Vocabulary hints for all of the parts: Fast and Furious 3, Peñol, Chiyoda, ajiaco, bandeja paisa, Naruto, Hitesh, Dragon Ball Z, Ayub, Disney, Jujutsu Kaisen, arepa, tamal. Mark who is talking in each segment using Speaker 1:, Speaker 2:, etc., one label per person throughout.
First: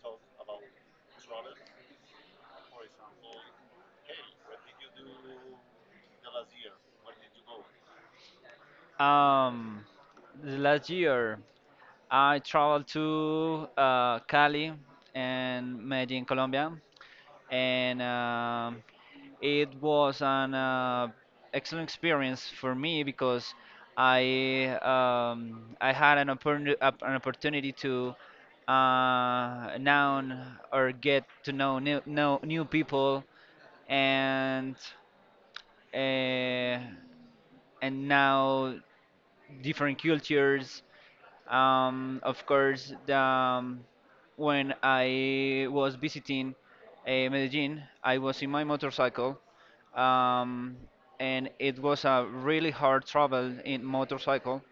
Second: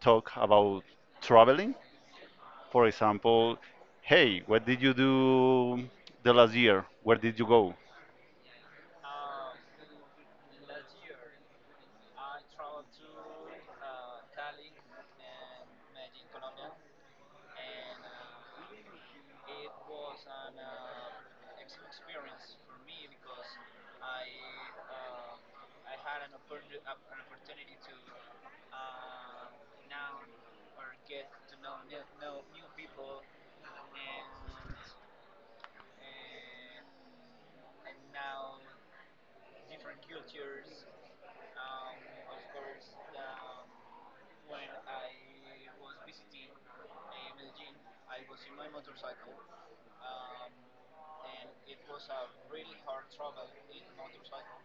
Speaker 1: talk about traveling. For example, hey, what did you do the last year? Where did you go?
Speaker 2: Um, the last year, I traveled to Cali and Medellin, Colombia, and it was an excellent experience for me because I had an opportunity to know or get to know new people and uh, and now different cultures, of course, when I was visiting Medellin, I was in my motorcycle, um, and it was a really hard travel in motorcycle.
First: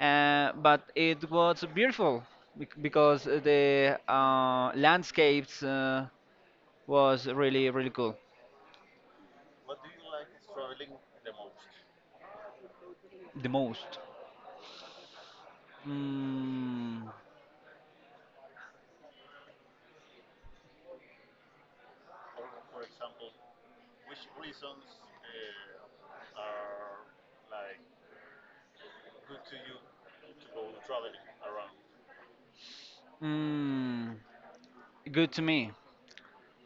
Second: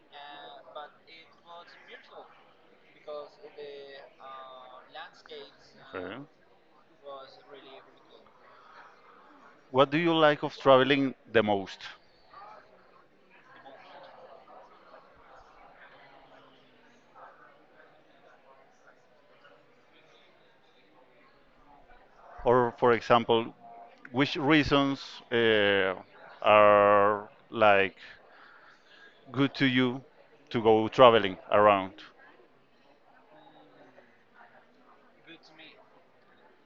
Speaker 2: But it was beautiful because the landscapes
Speaker 1: Okay.
Speaker 2: was really cool.
Speaker 1: What do you like of traveling the most?
Speaker 2: The most. Mm,
Speaker 1: Or, for example, which reasons uh, are like good to you to go traveling around?
Speaker 2: mm, Good to me.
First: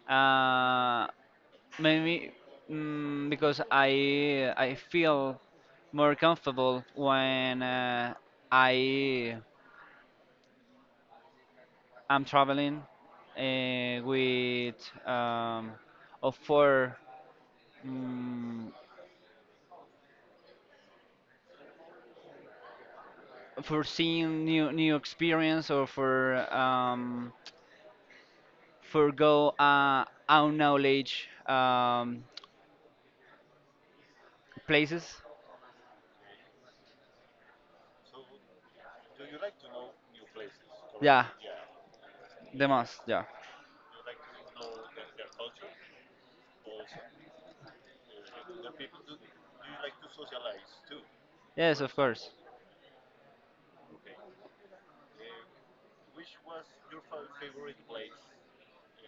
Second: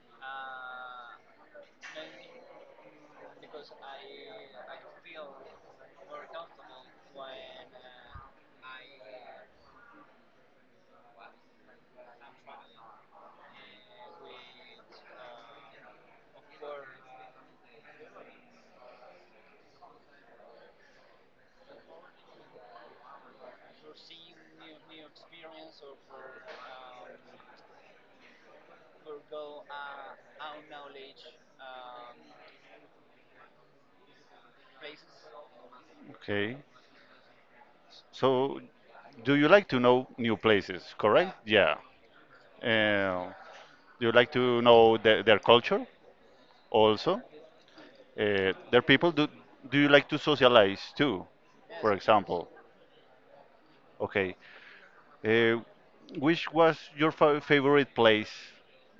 Speaker 2: Uh, Maybe, because I feel more comfortable when I am traveling with, um, or for, mm for seeing new experience, or for, for go our knowledge, places.
Speaker 1: Okay. So, do you like to know new places,
Speaker 2: Yeah,
Speaker 1: correct? Yeah.
Speaker 2: the most. Yeah.
Speaker 1: Uh, do you like to know their culture also? Their people, do you like to socialize too,
Speaker 2: Yes, of
Speaker 1: for
Speaker 2: course.
Speaker 1: example? Okay. Uh, which was your fa favorite place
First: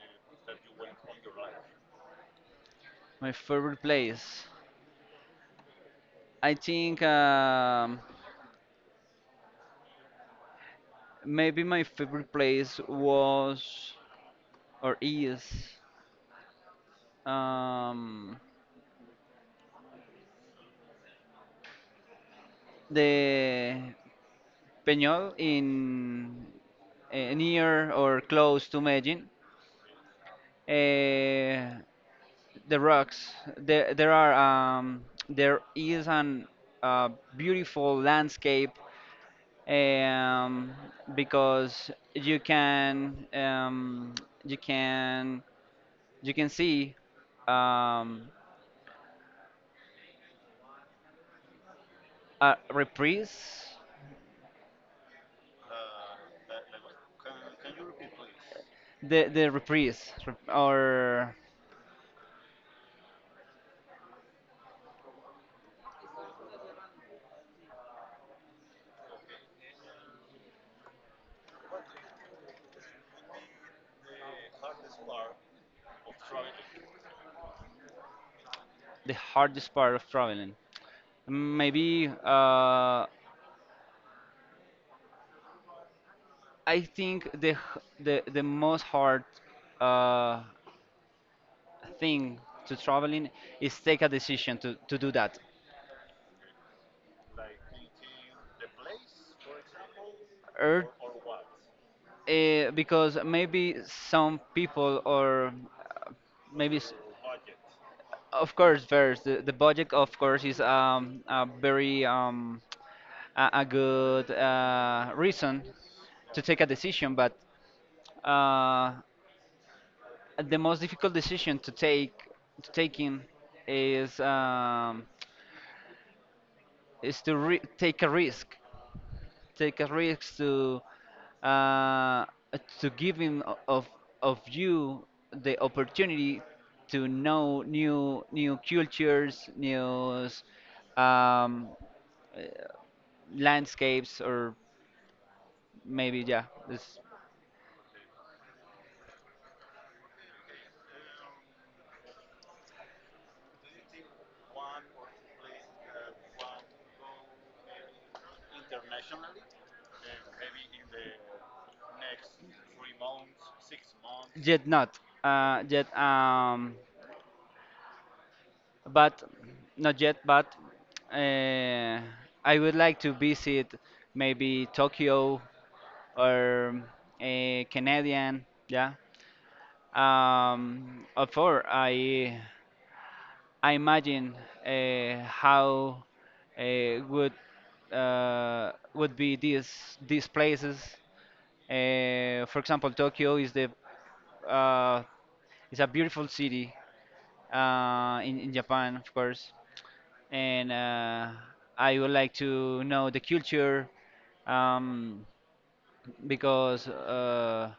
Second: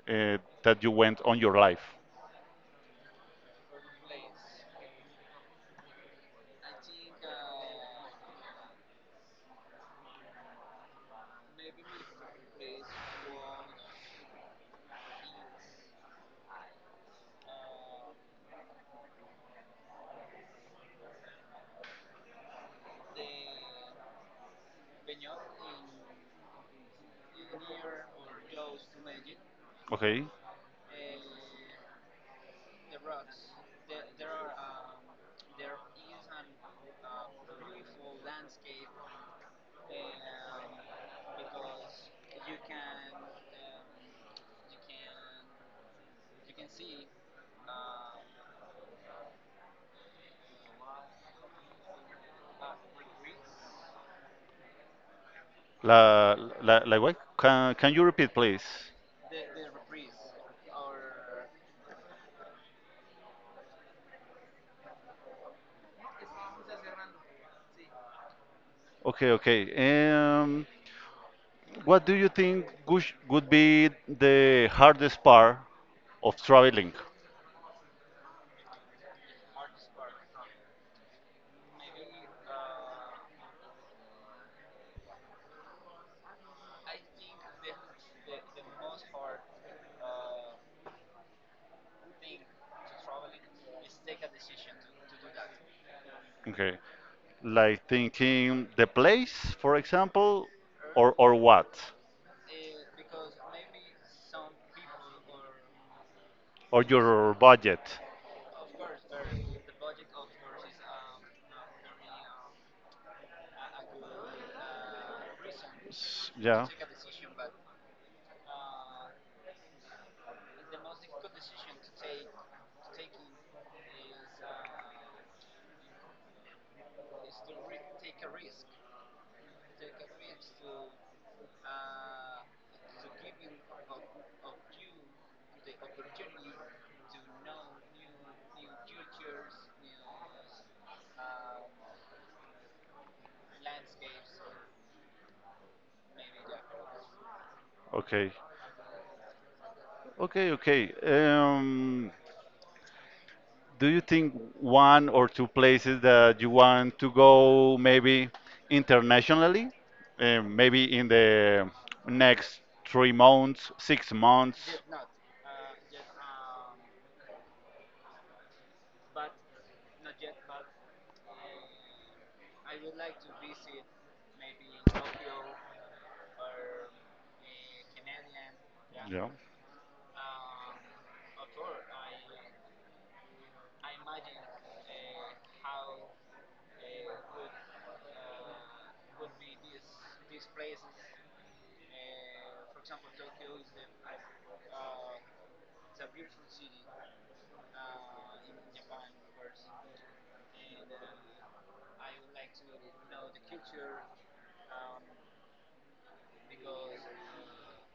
Speaker 1: that you went on your life?
Speaker 2: My favorite place. I think, maybe my favorite place was, or is, um, the Peñol in, near or close to Medellin.
Speaker 1: Okay.
Speaker 2: Eh, the rocks. There are, there is an uh, beautiful landscape, um, because you can, you can you can see, um, a reprise,
Speaker 1: La, like what? Can you repeat, please?
Speaker 2: the reprise rep- or
Speaker 1: Okay. What do you think would be the hardest part of traveling?
Speaker 2: the hardest part of traveling. Maybe, I think the h- the most hard uh, thing to traveling is take a decision to do that.
Speaker 1: Okay, like thinking the place, for example,
Speaker 2: Earth,
Speaker 1: or what,
Speaker 2: because maybe some people, or,
Speaker 1: or
Speaker 2: maybe s-
Speaker 1: your budget.
Speaker 2: of course first the budget, of course, is, a very, a good reason to
Speaker 1: Yeah.
Speaker 2: take a decision, but, uh, the most difficult decision to take, to taking is, is to re- take a risk to, uh, to give him of you the opportunity to know new cultures, um, uh, landscapes, or maybe, yeah.
Speaker 1: Okay. Okay. Do you think one or two places that you want to go, maybe internationally? Maybe in the next 3 months, 6 months?
Speaker 2: Yet Not yet but not yet. But uh, I would like to visit maybe Tokyo or a Canadian. Yeah.
Speaker 1: Yeah.
Speaker 2: Of course, I imagine, how uh, would would be these places. For example, Tokyo is the uh, is a beautiful city in Japan, of course. And I would like to know the culture, um, because,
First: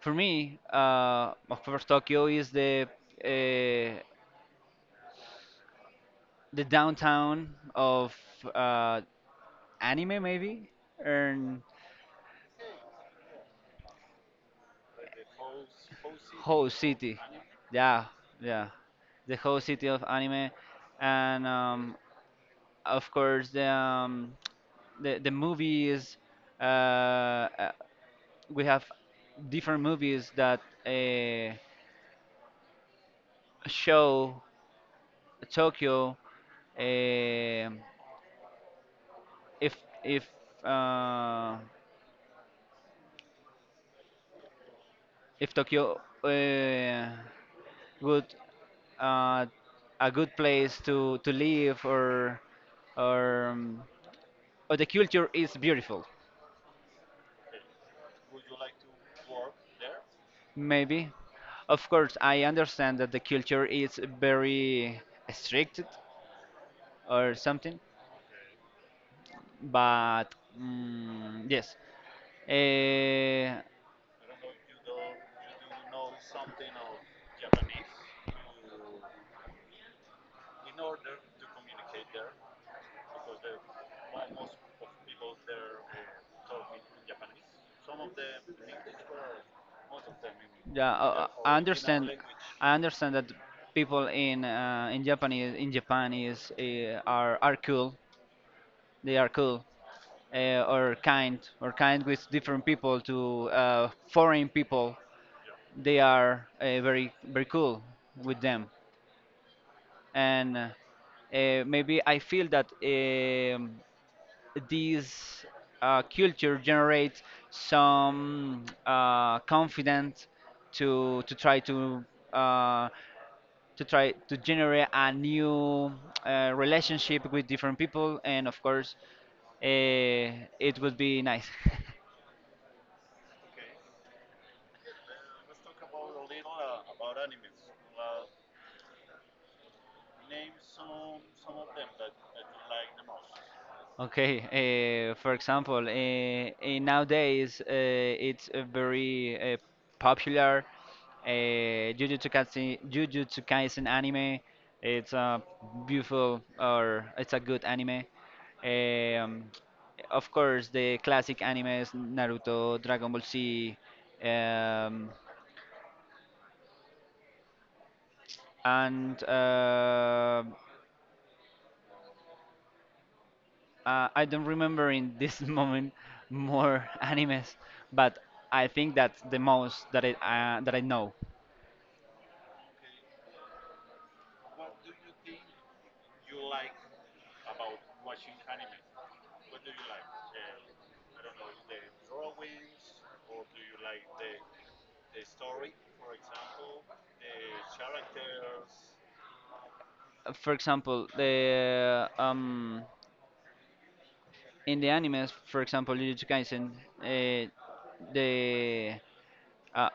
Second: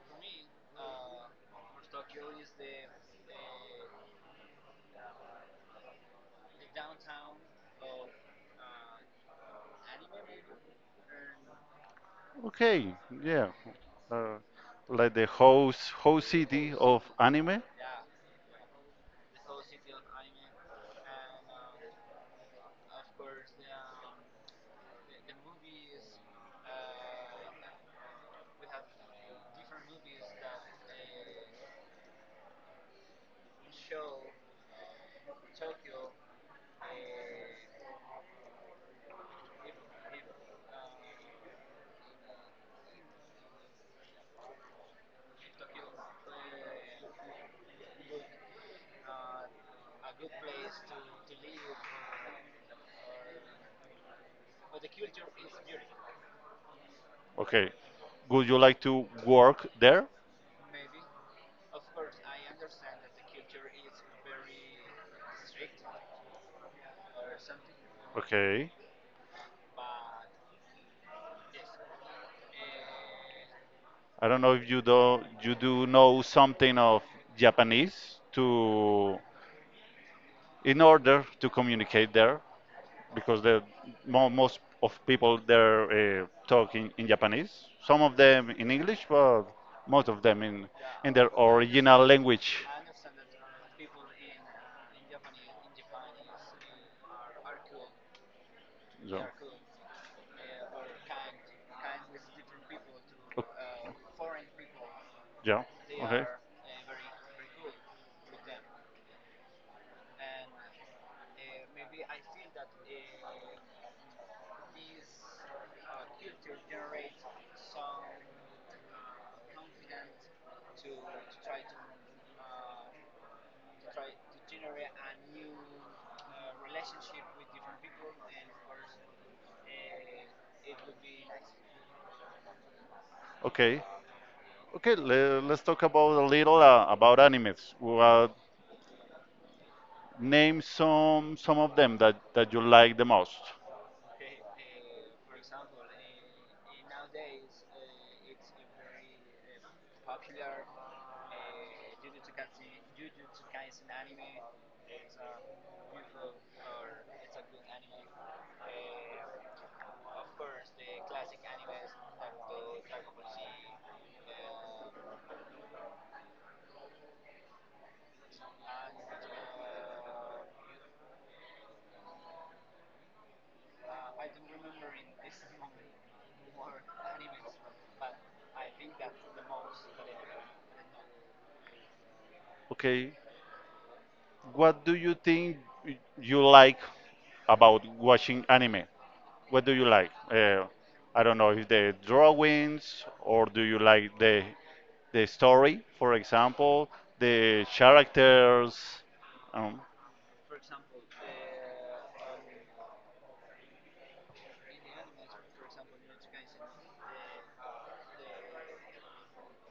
Speaker 2: for me, of course, Tokyo is uh, the downtown of, uh, anime, maybe, and
Speaker 1: Okay. Yeah. Uh, like the host
Speaker 2: whole
Speaker 1: city of
Speaker 2: city.
Speaker 1: anime.
Speaker 2: Yeah, yeah, the whole city of anime, and, of course the, the movies. Uh, uh, we have different movies that uh, show Tokyo. um if if uh, if Tokyo would, uh, a good place to live, or um, or the culture is beautiful,
Speaker 1: Okay. Would you like to work there?
Speaker 2: maybe. Of course, I understand that the culture is very strict or something.
Speaker 1: Okay.
Speaker 2: But, yes. uh,
Speaker 1: I don't know if you do you do know something of Japanese to in order to communicate there, because the mo most of people there talk in Japanese. Some of them in English, but most of them
Speaker 2: yeah,
Speaker 1: in their
Speaker 2: I
Speaker 1: original
Speaker 2: understand.
Speaker 1: language.
Speaker 2: I understand that people in, in Japanese in Japan is, are cool. They are
Speaker 1: Yeah.
Speaker 2: cool, or kind, with different people, to,
Speaker 1: Ok-
Speaker 2: foreign people.
Speaker 1: Yeah.
Speaker 2: They
Speaker 1: Okay.
Speaker 2: are, very, very cool with them. And, maybe I feel that, this culture generates some confidence to try to, uh, generate a new relationship with different people, and of course, it would be nice.
Speaker 1: Okay. Okay. le, Let's talk about a little about animes. Well, name some of them that you like the most.
Speaker 2: Okay, for example, nowadays it's, very popular. Jujutsu Kaisen, Jujutsu Kaisen anime. It's a beautiful, or it's a good anime. Um, of course, the classic animes Naruto, Dragon Ball Z, um, and I don't remember in this moment more animes, but I think that's the most that I know.
Speaker 1: Okay. What do you think you like about watching anime? What do you like? I don't know, if the drawings, or do you like the story, for example, the characters. Um,
Speaker 2: For example, the in the animes, for example, Jujutsu Kaisen, uh, the uh,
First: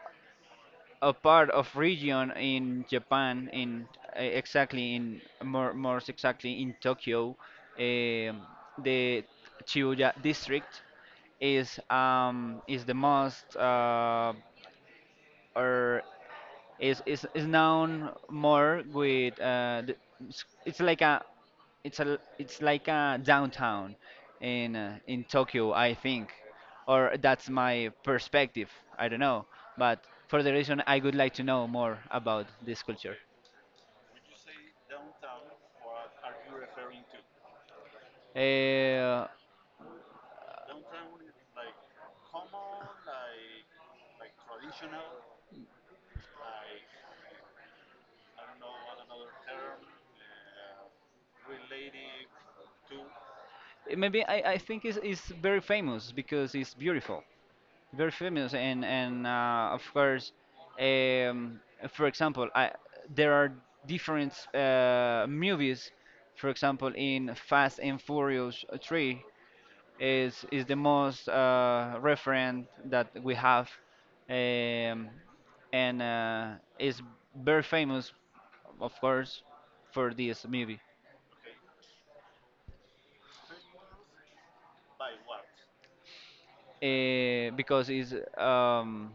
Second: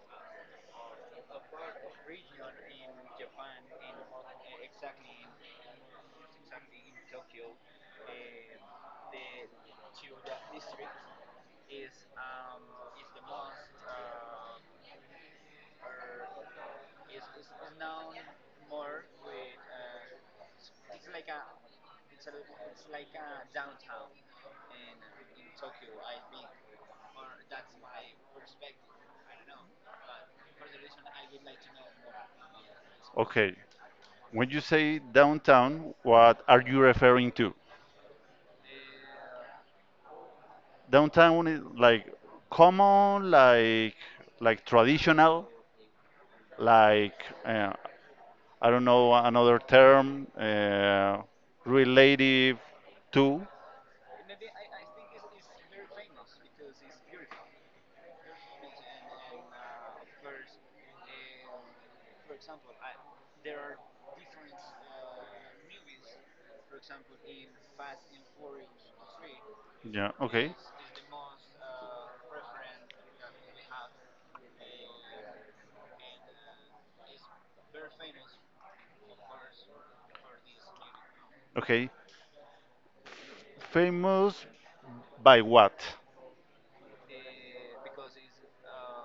Speaker 2: a part of region in Japan, in, more exactly in Tokyo. Um the Chiyoda district is the most. Or is known more with, it's it's like a it's like a downtown in, Tokyo, I think, or that's my perspective. I don't know, but for the reason I would like to know more about this culture.
Speaker 1: okay, when you say downtown, what are you referring to?
Speaker 2: Uh,
Speaker 1: Downtown is like common, like traditional, like I don't know another term relative to.
Speaker 2: Maybe I think it's very famous because it's beautiful. Very famous. And of course, um, for example, there are different movies, for example in fast and furious 3
Speaker 1: Yeah,
Speaker 2: is
Speaker 1: okay.
Speaker 2: the most referent that we have. Um, and Is very famous, of course, for this movie,
Speaker 1: Okay. Famous by what?
Speaker 2: because, it's um,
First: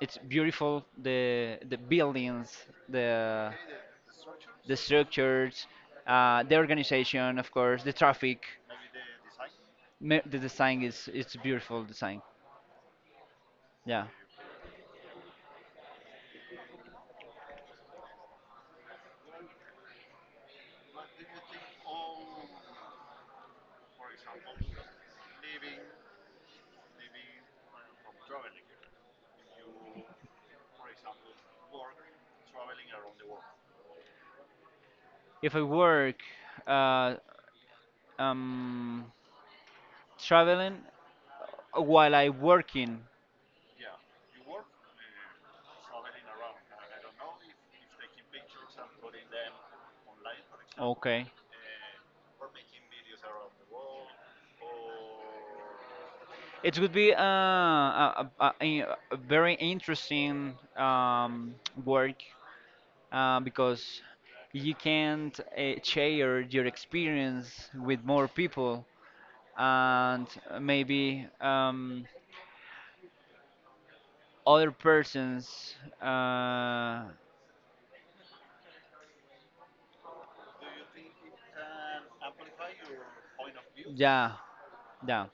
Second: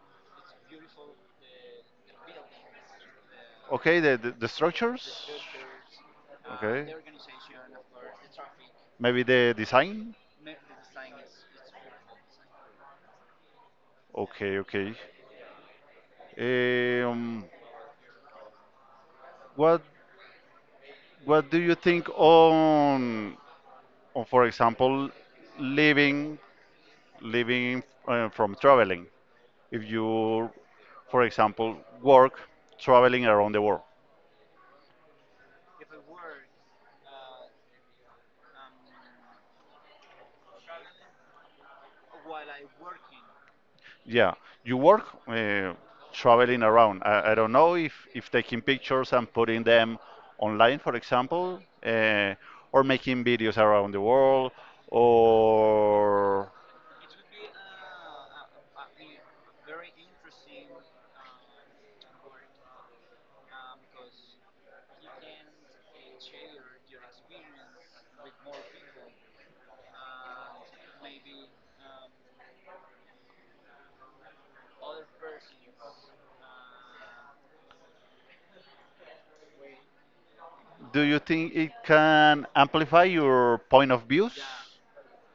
Speaker 2: It's beautiful. The buildings, the
Speaker 1: Okay, the
Speaker 2: the
Speaker 1: structures.
Speaker 2: structures, the
Speaker 1: Okay.
Speaker 2: organization, of course, the traffic.
Speaker 1: Maybe the design.
Speaker 2: The design is it's beautiful design. Yeah.
Speaker 1: Okay. Um, what what do you think on for example, living living from traveling? If you, for example, work traveling around the world,
Speaker 2: If I work, uh, um, traveling while I working,
Speaker 1: Yeah, you work traveling around. I don't know if taking pictures and putting them online, for
Speaker 2: okay,
Speaker 1: example, uh, or making videos around the world, or
Speaker 2: it would be a very interesting, work, because you can't share your experience with more people, and maybe, other persons, uh,
Speaker 1: do you think it can amplify your point of
Speaker 2: yeah,
Speaker 1: views?
Speaker 2: yeah,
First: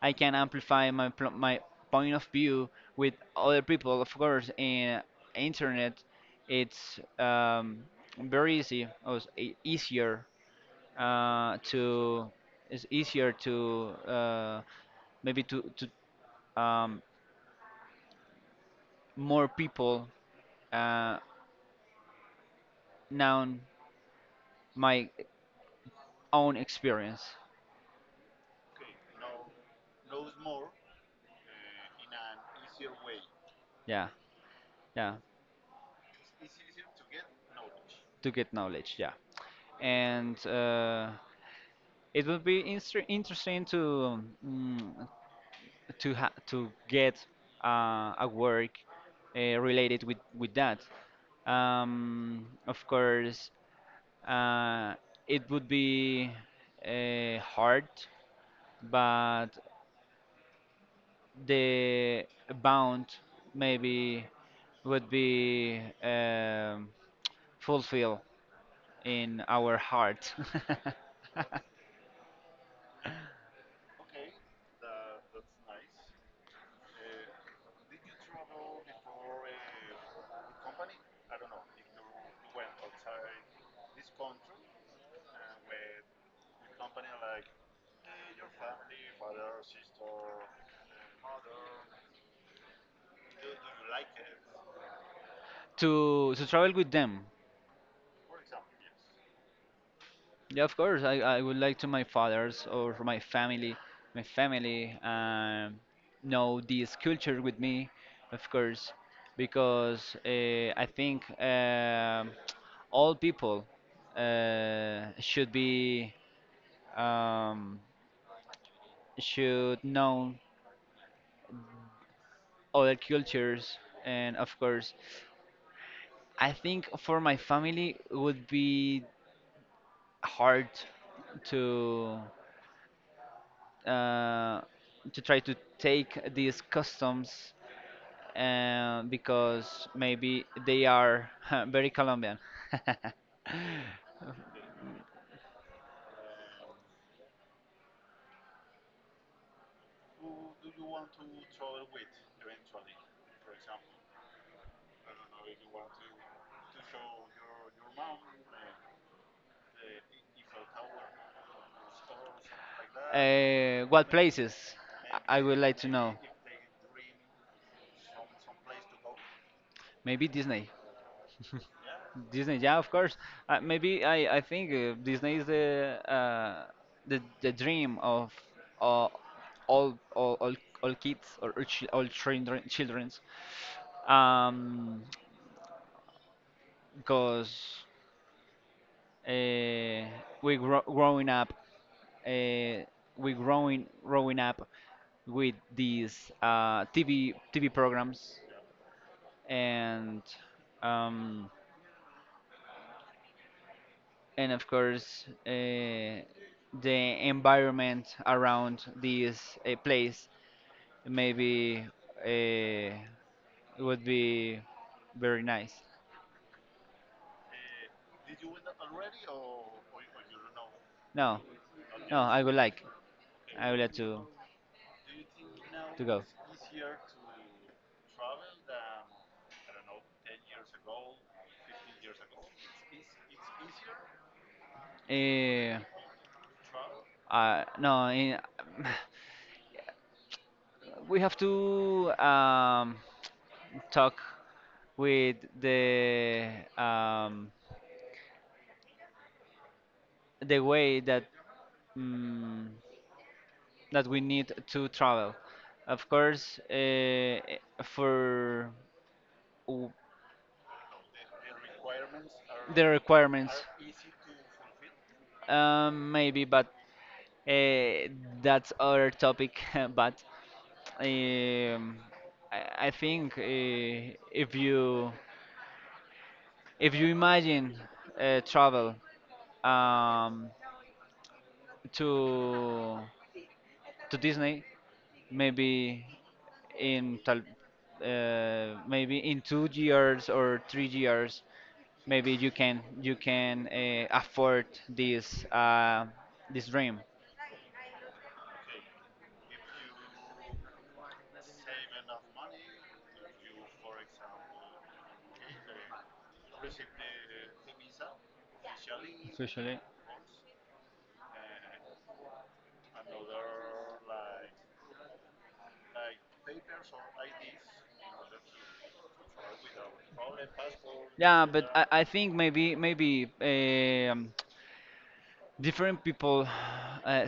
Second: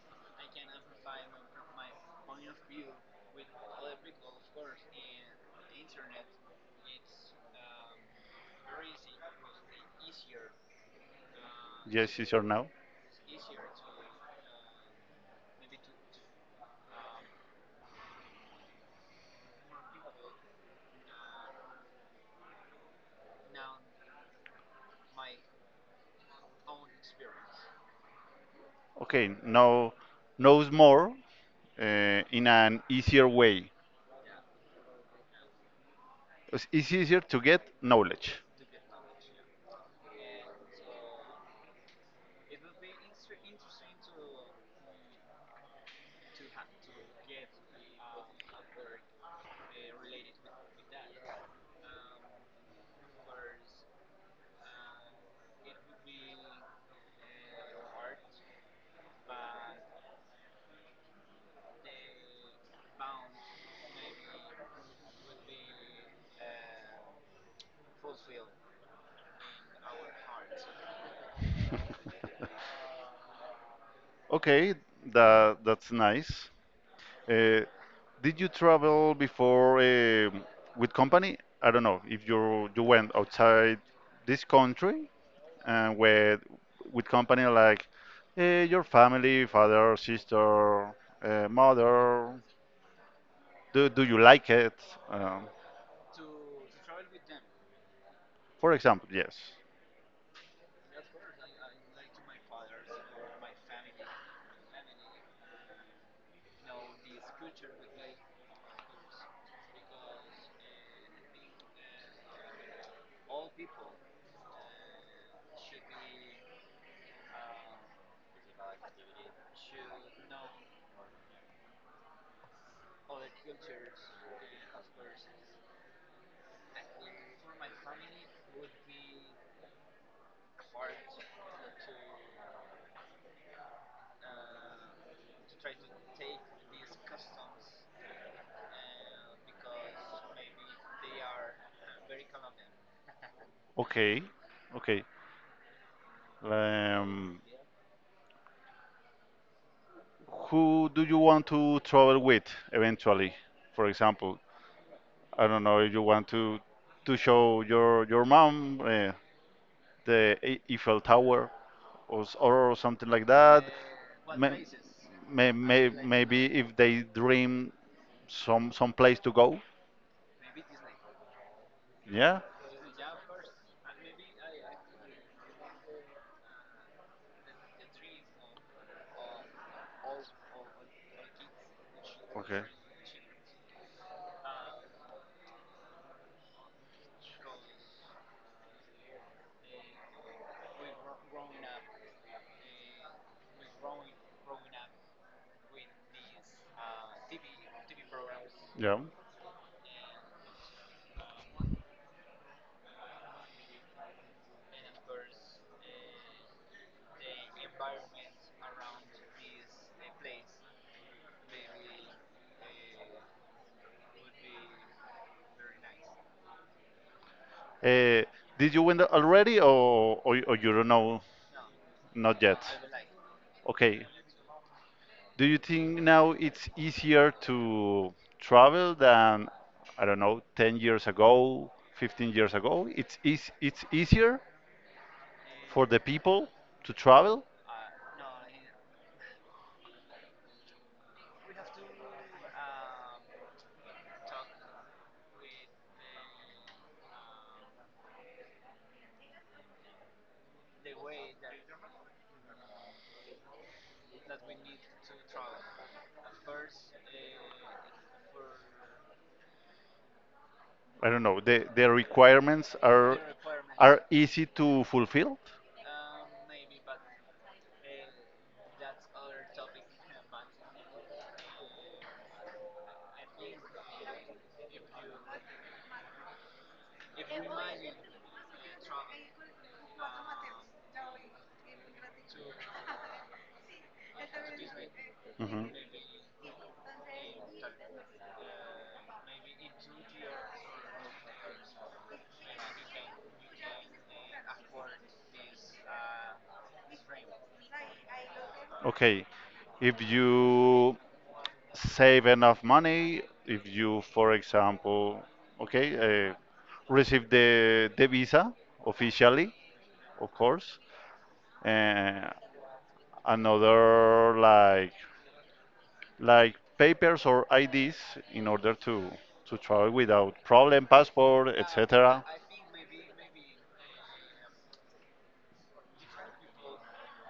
Speaker 2: I can amplify my point of view with other people, of course. In internet it's, very easy, or easier
Speaker 1: Yes,
Speaker 2: to
Speaker 1: yes or no?
Speaker 2: it's easier to, maybe to um, more people uh, know my own experience.
Speaker 1: Okay, now knows more in an easier way.
Speaker 2: Yeah, yeah,
Speaker 1: It's easier to get
Speaker 2: to
Speaker 1: knowledge.
Speaker 2: get knowledge. Yeah, and, it would be interesting to, to get a work related with that. Of course, uh, it would be hard, but the bound maybe would be, fulfilled in our heart.
Speaker 1: Okay, that that's nice. Uh, did you travel before with company? I don't know if you you went outside this country and with company like your family, father, sister, mother. Do do you like it? Um,
Speaker 2: To travel with them.
Speaker 1: for example, yes.
Speaker 2: Yeah, of course. I would like to my fathers, or for my family. my family um, know this culture with me, of course, because I think, all people, uh, should be um, should know other cultures, and of course, I think for my family it would be hard to. uh, to try to take these customs, because maybe they are very Colombian.
Speaker 1: Okay, okay. Um, who do you want to travel with eventually? For example, I don't know if you want to show your mom the E- Eiffel Tower or s- or something like that.
Speaker 2: What
Speaker 1: May,
Speaker 2: places? I would
Speaker 1: may,
Speaker 2: like to know.
Speaker 1: maybe if they dream some place to go.
Speaker 2: Maybe Disney.
Speaker 1: Yeah.
Speaker 2: Disney, yeah, of course. Maybe I think, Disney is the dream of, uh, all all all all kids, all
Speaker 1: Okay.
Speaker 2: children childrens. Um, because uh, we growing up, uh, we growing growing up with these TV TV programs.
Speaker 1: Yeah.
Speaker 2: And. Um, and of course the environment around this place maybe uh, would be very nice.
Speaker 1: Uh, did you win the- already or you don't know?
Speaker 2: No,
Speaker 1: Not
Speaker 2: no,
Speaker 1: yet.
Speaker 2: I would
Speaker 1: Okay.
Speaker 2: like
Speaker 1: Do you think
Speaker 2: to
Speaker 1: now
Speaker 2: go.
Speaker 1: it's easier to travel than, I don't know, 10 years ago, 15 years ago? It's eas it's easier for the
Speaker 2: Uh,
Speaker 1: people to travel?
Speaker 2: no in, We have to, talk with the, um, the way that, mm that we need to travel. Of course, for w-
Speaker 1: I don't know. The requirements
Speaker 2: the requirements,
Speaker 1: are easy to fulfill?
Speaker 2: maybe, but, uh, that's other topic. But, um, I think, if you imagine, travel, um, to to Disney,
Speaker 1: Hmm
Speaker 2: maybe, in tal, maybe in 2 years or 3 years, maybe you can afford this, this dream.
Speaker 1: Okay. If you save enough money, if you, for example, okay, uh, receive the visa officially,
Speaker 2: Especially.
Speaker 1: of course. Uh, another like papers or IDs in order to travel without problem, passport,
Speaker 2: Yeah, but I
Speaker 1: etc.
Speaker 2: think, maybe, different people uh,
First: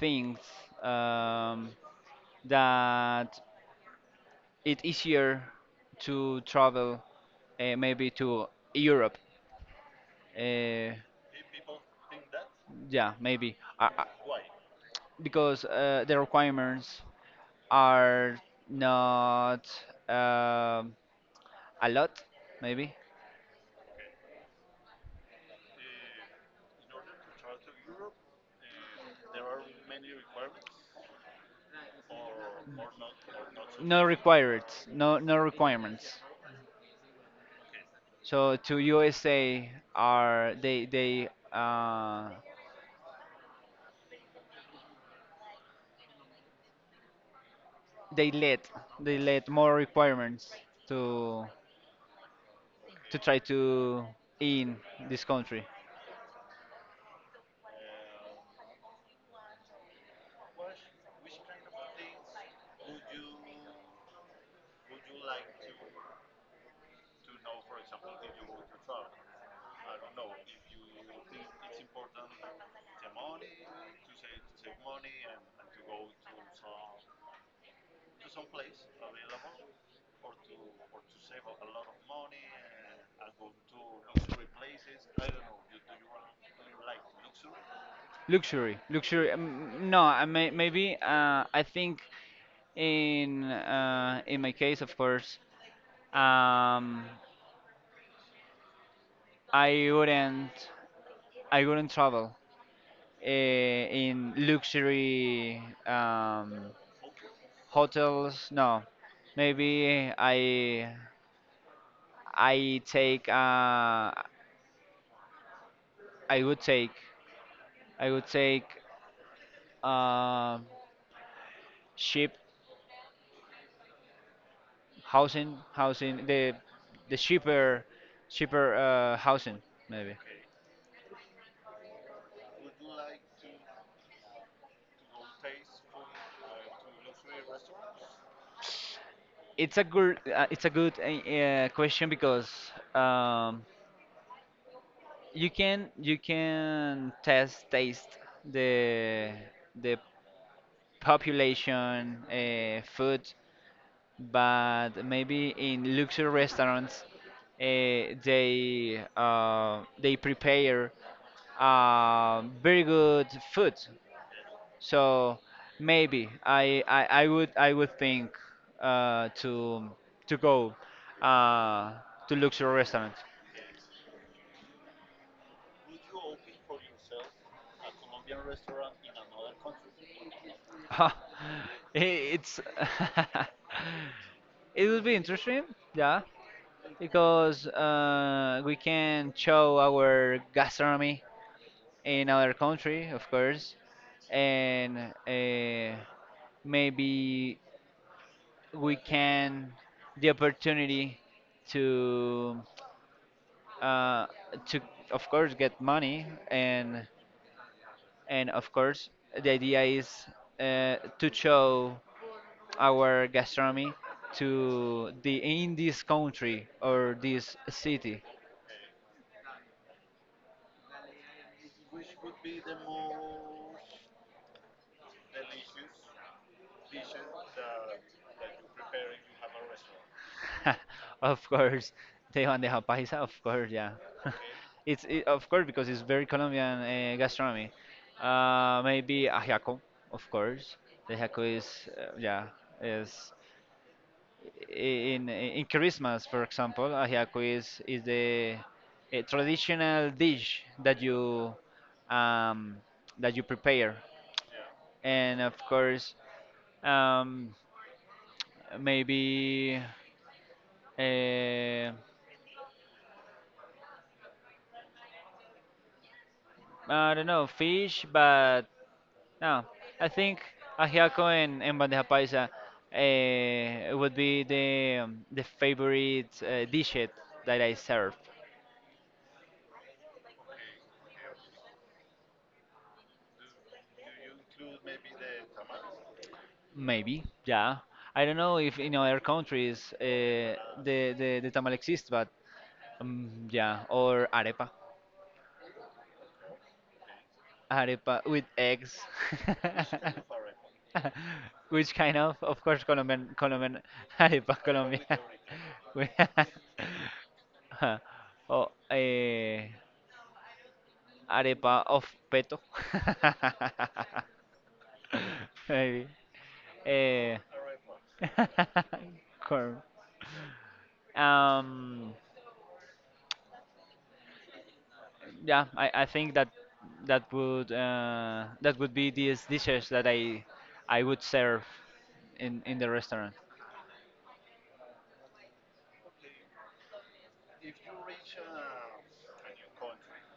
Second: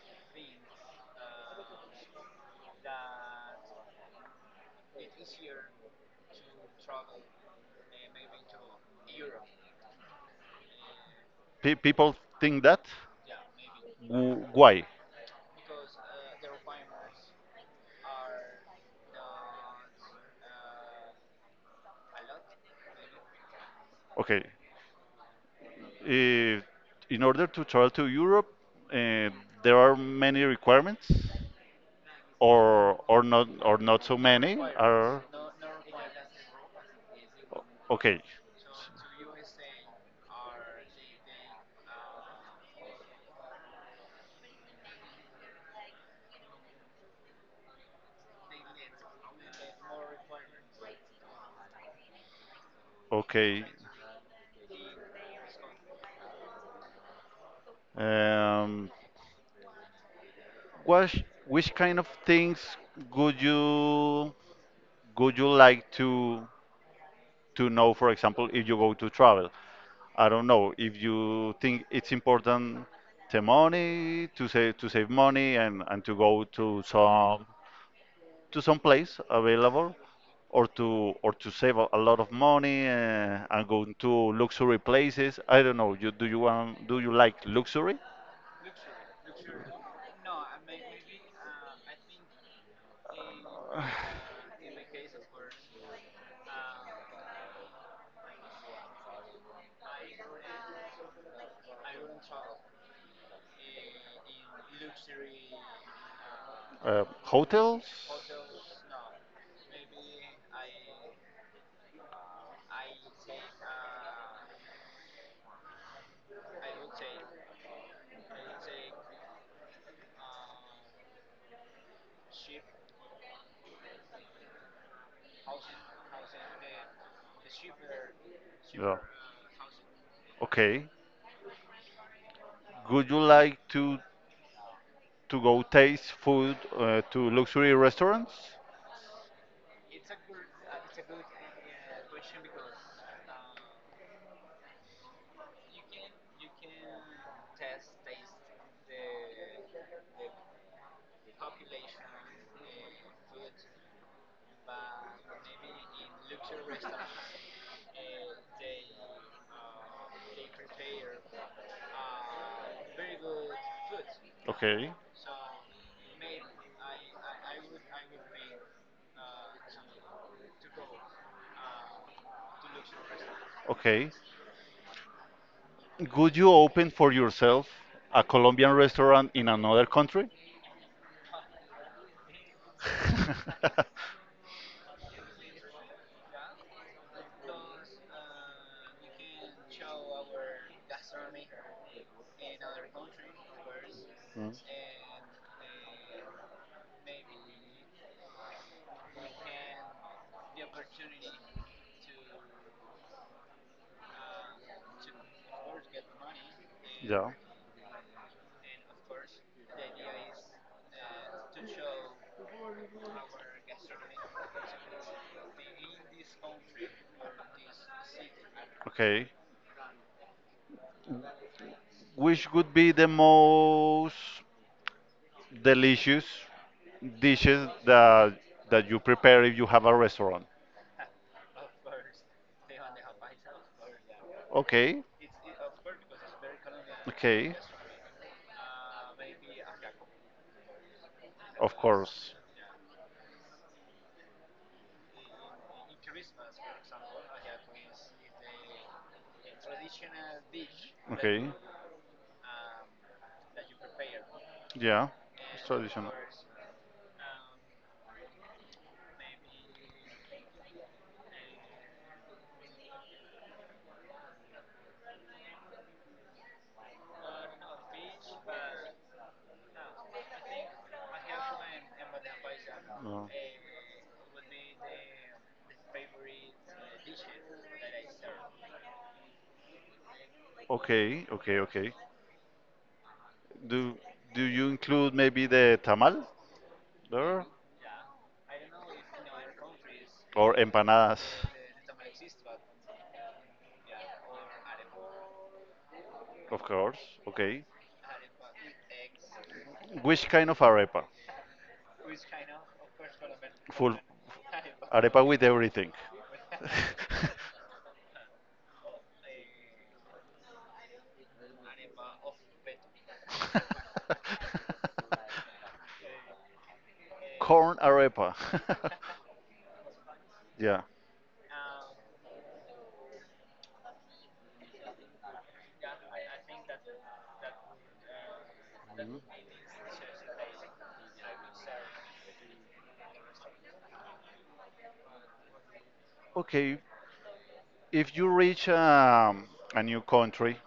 Speaker 2: thinks, um, that it's easier to travel, maybe to Europe. Uh,
Speaker 1: Pe- people think that.
Speaker 2: yeah, maybe,
Speaker 1: Wh- Why?
Speaker 2: because the requirements are not, um a lot, maybe.
Speaker 1: Okay. eh, in order to travel to Europe, eh, there are many requirements, or not
Speaker 2: No
Speaker 1: so many
Speaker 2: required,
Speaker 1: are.
Speaker 2: no requirements.
Speaker 1: Okay,
Speaker 2: So to USA, are they, they let, more requirements to to try
Speaker 1: okay.
Speaker 2: to in this country.
Speaker 1: Um, what, Which kind of things would you like to know, for example, if you go to travel? I don't know if you think it's important the money, to save money, and, to go to some place available, or to save a lot of money and go to luxury places. I don't know. You want, do you like luxury?
Speaker 2: Luxury, luxury. No, maybe, I think in, my case, of course, um, I wouldn't I wouldn't travel in luxury,
Speaker 1: Hotels?
Speaker 2: hotels. No, maybe
Speaker 1: No.
Speaker 2: I take I would take I would take, uh, ship, housing, the cheaper,
Speaker 1: Cheaper.
Speaker 2: housing, maybe.
Speaker 1: Okay. Would you, like to go taste food to luxury restaurants? Yeah.
Speaker 2: It's a good, question, because, um, you can test taste, the the population, food. But maybe in luxury restaurants, they prepare, very good food.
Speaker 1: Okay.
Speaker 2: So maybe, I would think, uh, to to go, uh, to luxury restaurant.
Speaker 1: Okay. Would you open for yourself a Colombian restaurant in another country?
Speaker 2: I- it's It would be interesting, yeah, because we can show our gastronomy in other country, of course,
Speaker 1: Mm.
Speaker 2: and maybe we can the opportunity to, uh, to of course, get money.
Speaker 1: Yeah.
Speaker 2: And of course, the idea is, to show our gastronomy to the, in this country or this city.
Speaker 1: Okay. Which would be the most delicious dishes that you prepare if you have a restaurant.
Speaker 2: Of course, they want the paisa, of course. Yeah. It's, of course,
Speaker 1: Okay,
Speaker 2: because it's very Colombian, gastronomy.
Speaker 1: okay,
Speaker 2: Maybe ajiaco. Of course, the ajiaco is,
Speaker 1: of
Speaker 2: yeah,
Speaker 1: course.
Speaker 2: is in, Christmas, for example. Ajiaco is, the, a traditional dish that you,
Speaker 1: Okay,
Speaker 2: um, prepare, and
Speaker 1: yeah,
Speaker 2: of
Speaker 1: it's
Speaker 2: course,
Speaker 1: traditional.
Speaker 2: um, maybe uh, I don't know fish, but no, I think ajiaco and bandeja paisa
Speaker 1: No.
Speaker 2: would be the, the favorite dish that I serve.
Speaker 1: Okay. Do do you include maybe the tamal there,
Speaker 2: Maybe, yeah. I don't know if in other countries, uh,
Speaker 1: or empanadas?
Speaker 2: the, the the tamal exists, but, yeah. Or arepa,
Speaker 1: Of course. Okay.
Speaker 2: arepa with eggs.
Speaker 1: Which kind of arepa?
Speaker 2: Which kind of? Of course,
Speaker 1: Full
Speaker 2: Colombian arepa,
Speaker 1: arepa
Speaker 2: Colombian.
Speaker 1: with everything.
Speaker 2: We- oh. Arepa of peto. Maybe. Eh,
Speaker 1: Corn arepa.
Speaker 2: Corn.
Speaker 1: yeah.
Speaker 2: Um. Yeah, I think that that would be these dishes that I would serve in, the restaurant.
Speaker 1: Okay. If you reach a new country,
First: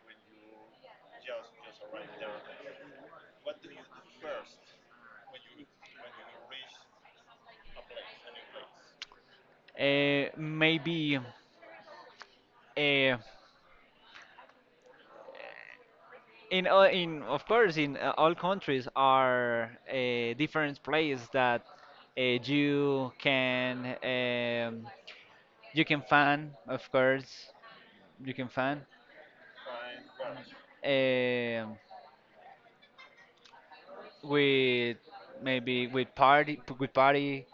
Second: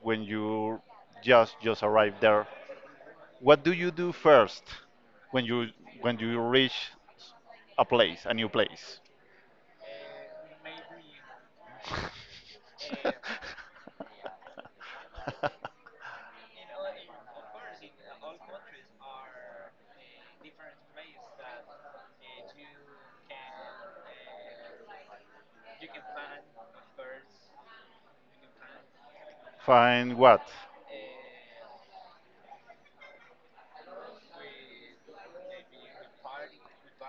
Speaker 1: when you just arrived there, what do you do first when you reach a place, a new place.
Speaker 2: Maybe, uh, in all, in of course, in all countries are different places that you can, you can find, of course. You can find
Speaker 1: Find what?
Speaker 2: um with, maybe, with party,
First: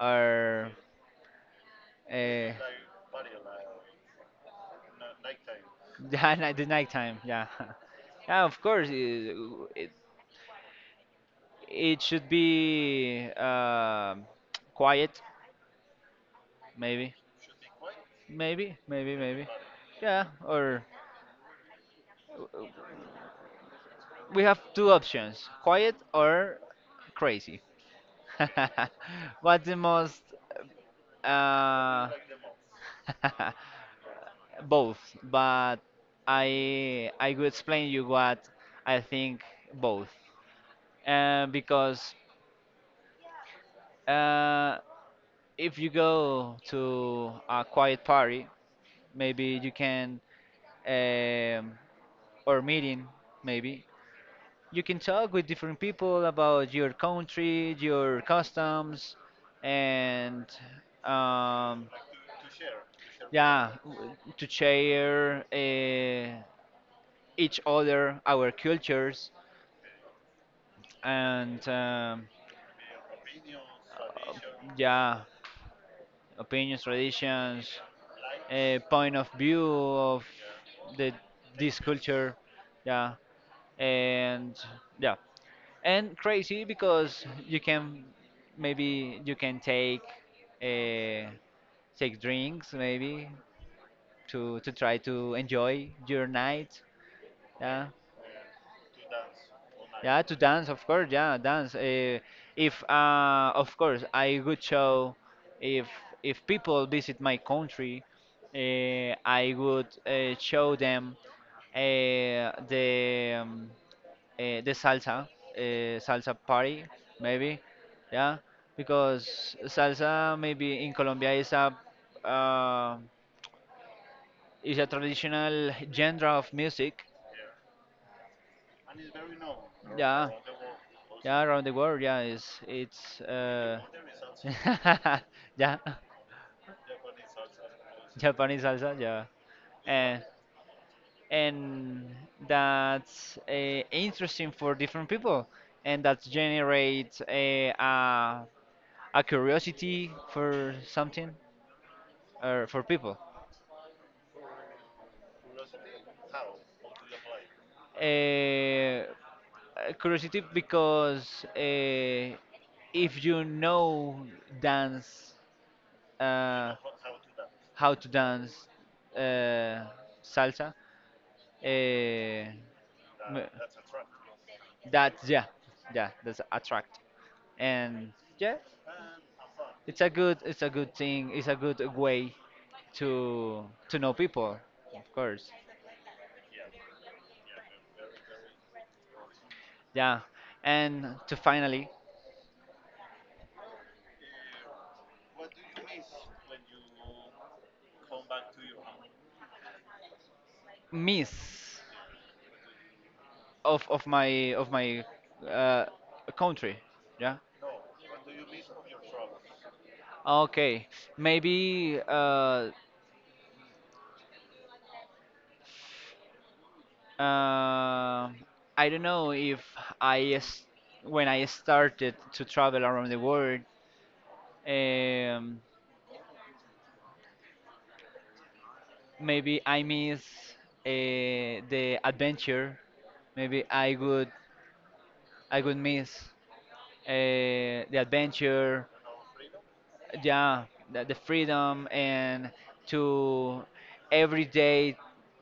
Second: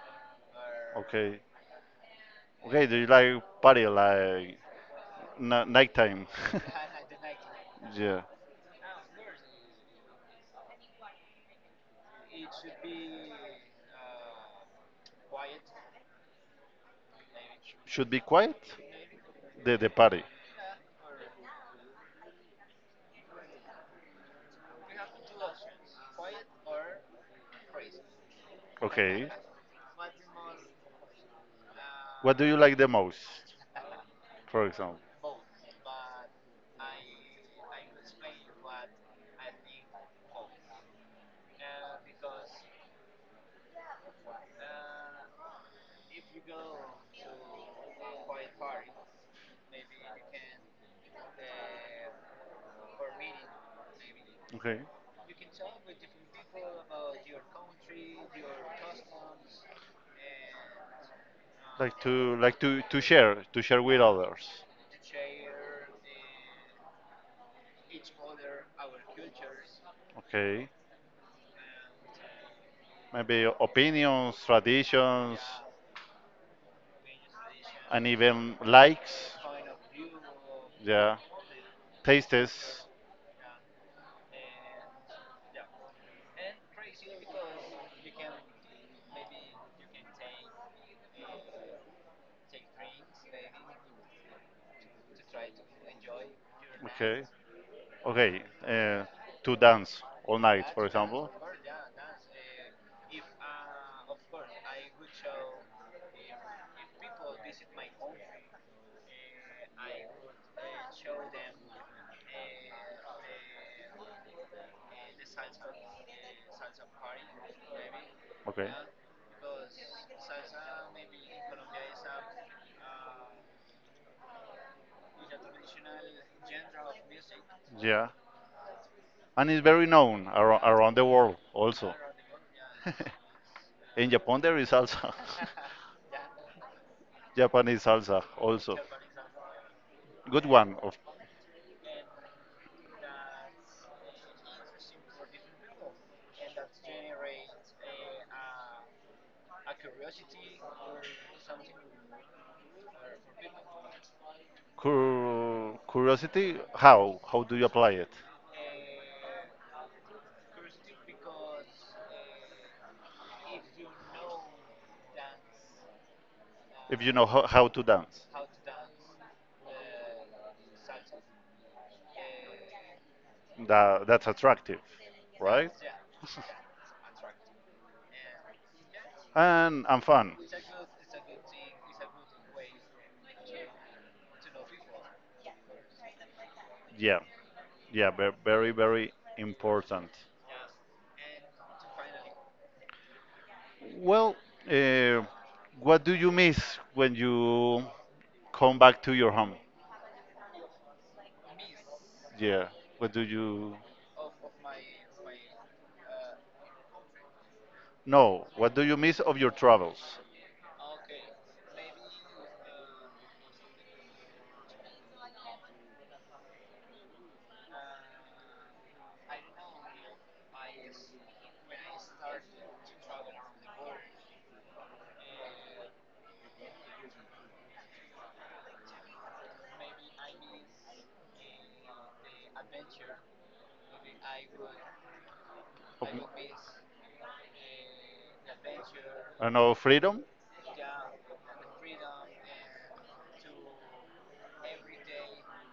Speaker 2: or.
Speaker 1: Okay.
Speaker 2: Uh,
Speaker 1: Okay, do you like party like na
Speaker 2: yeah,
Speaker 1: nighttime?
Speaker 2: night, the nighttime. Yeah. Yeah.
Speaker 1: Yeah.
Speaker 2: Of course, it, it should be, quiet. Maybe,
Speaker 1: Should be quiet?
Speaker 2: maybe.
Speaker 1: The
Speaker 2: Yeah.
Speaker 1: party.
Speaker 2: Or we have two options: quiet or crazy.
Speaker 1: Okay.
Speaker 2: What's the most? Uh,
Speaker 1: What do you like the most, for example?
Speaker 2: Both, but I will explain you what I think. Both, because Uh, if you go to a quiet party, maybe you can, um, or meeting, maybe
Speaker 1: Okay.
Speaker 2: you can talk with different people about your country, your customs, and,
Speaker 1: Like
Speaker 2: um,
Speaker 1: to to share
Speaker 2: yeah.
Speaker 1: with others.
Speaker 2: To share each other our cultures,
Speaker 1: Okay.
Speaker 2: and,
Speaker 1: Maybe opinions, traditions,
Speaker 2: yeah, opinions, traditions,
Speaker 1: and even likes.
Speaker 2: point of view of
Speaker 1: Yeah,
Speaker 2: the this culture.
Speaker 1: tastes.
Speaker 2: Yeah. And yeah, and crazy, because you can, maybe you can uh, take drinks, maybe, to try to enjoy your night.
Speaker 1: Okay,
Speaker 2: Yeah.
Speaker 1: okay. To dance all
Speaker 2: Yeah, to
Speaker 1: night, for
Speaker 2: dance, of
Speaker 1: example.
Speaker 2: course. Yeah, dance. If Of course, I would show, if if people visit my country, I would show them, uh, the um, the salsa, salsa party, maybe, yeah,
Speaker 1: Okay.
Speaker 2: because salsa, maybe in Colombia, is uh, a traditional genre of music.
Speaker 1: Yeah. And it's very known
Speaker 2: Yeah,
Speaker 1: around, around the world
Speaker 2: yeah,
Speaker 1: also.
Speaker 2: around the world. Yeah, it's.
Speaker 1: In Japan, there is
Speaker 2: Yeah,
Speaker 1: salsa.
Speaker 2: Japanese
Speaker 1: Japanese
Speaker 2: salsa.
Speaker 1: salsa also.
Speaker 2: Yeah, yeah.
Speaker 1: Good one. Of
Speaker 2: And that's, interesting for different people, and that generates a curiosity for something, or for people.
Speaker 1: curiosity, how do you apply it?
Speaker 2: Uh, Curiosity, because if you know, dance
Speaker 1: If
Speaker 2: uh,
Speaker 1: you know how to dance.
Speaker 2: how to dance, uh, salsa. Uh, m-
Speaker 1: That that's attractive,
Speaker 2: that
Speaker 1: right?
Speaker 2: Yeah, yeah, that's attract. And yeah,
Speaker 1: And
Speaker 2: it's
Speaker 1: fun.
Speaker 2: a good, thing. It's a good way to to know people, of course.
Speaker 1: Yeah, yeah, very, very important.
Speaker 2: Yeah, and to finally
Speaker 1: Well, uh, what do you miss when you come back to your home?
Speaker 2: miss
Speaker 1: Yeah, what do you?
Speaker 2: of my uh, country. Yeah.
Speaker 1: No, what do you miss of your travels?
Speaker 2: Okay, maybe, Uh, I don't know if, I s- when I started to travel around the world, um, maybe I miss the adventure. Maybe I would
Speaker 1: Of-
Speaker 2: miss the adventure.
Speaker 1: I know, freedom.
Speaker 2: Yeah, the freedom, and to every day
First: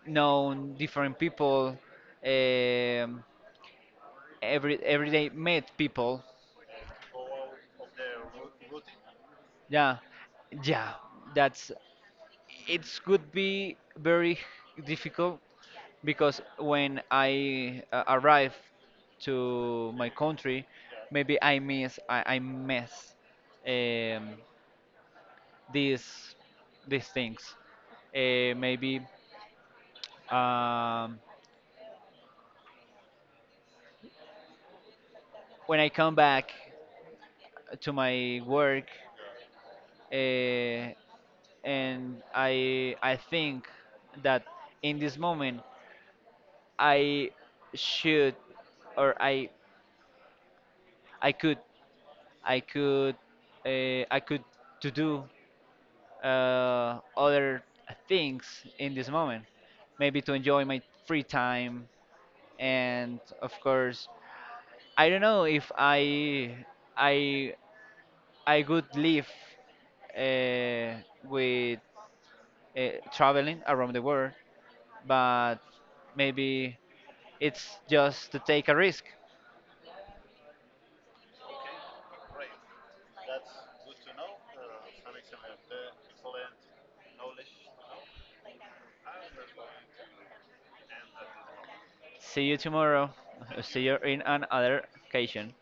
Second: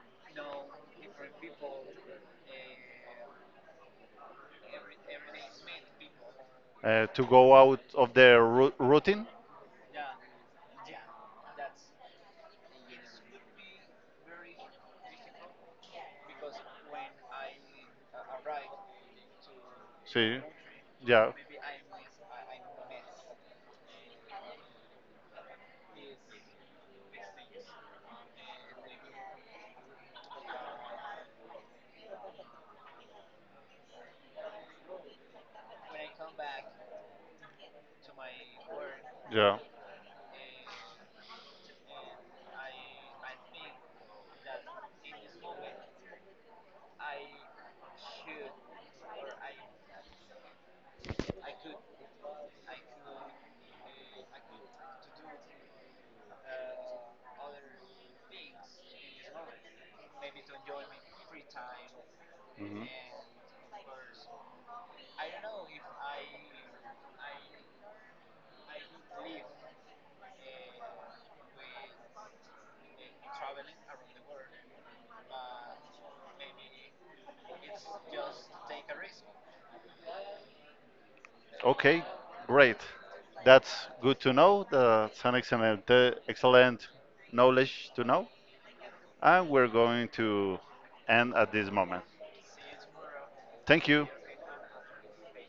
Speaker 2: know different people. Um, every day meet people.
Speaker 1: Uh, to go out of their routine.
Speaker 2: Yeah, yeah, that's it could be very difficult because when I arrive to my
Speaker 1: Sí,
Speaker 2: country,
Speaker 1: yeah,
Speaker 2: maybe I miss, um, these things. Maybe, um, when I come back to my work,
Speaker 1: yeah.
Speaker 2: uh, and I think that in this moment I should, or I could I could I could to do other things in this moment. Maybe to enjoy my free time.
Speaker 1: Mhm.
Speaker 2: And of course, I don't know if I I could live uh, with uh, traveling around the world, but maybe it's just to take a risk.
Speaker 1: Okay, great. That's good to know. That's an excellent, excellent knowledge to know. And we're going to end at this moment.
Speaker 2: See you tomorrow. See you
Speaker 1: Thank you.
Speaker 2: in another occasion.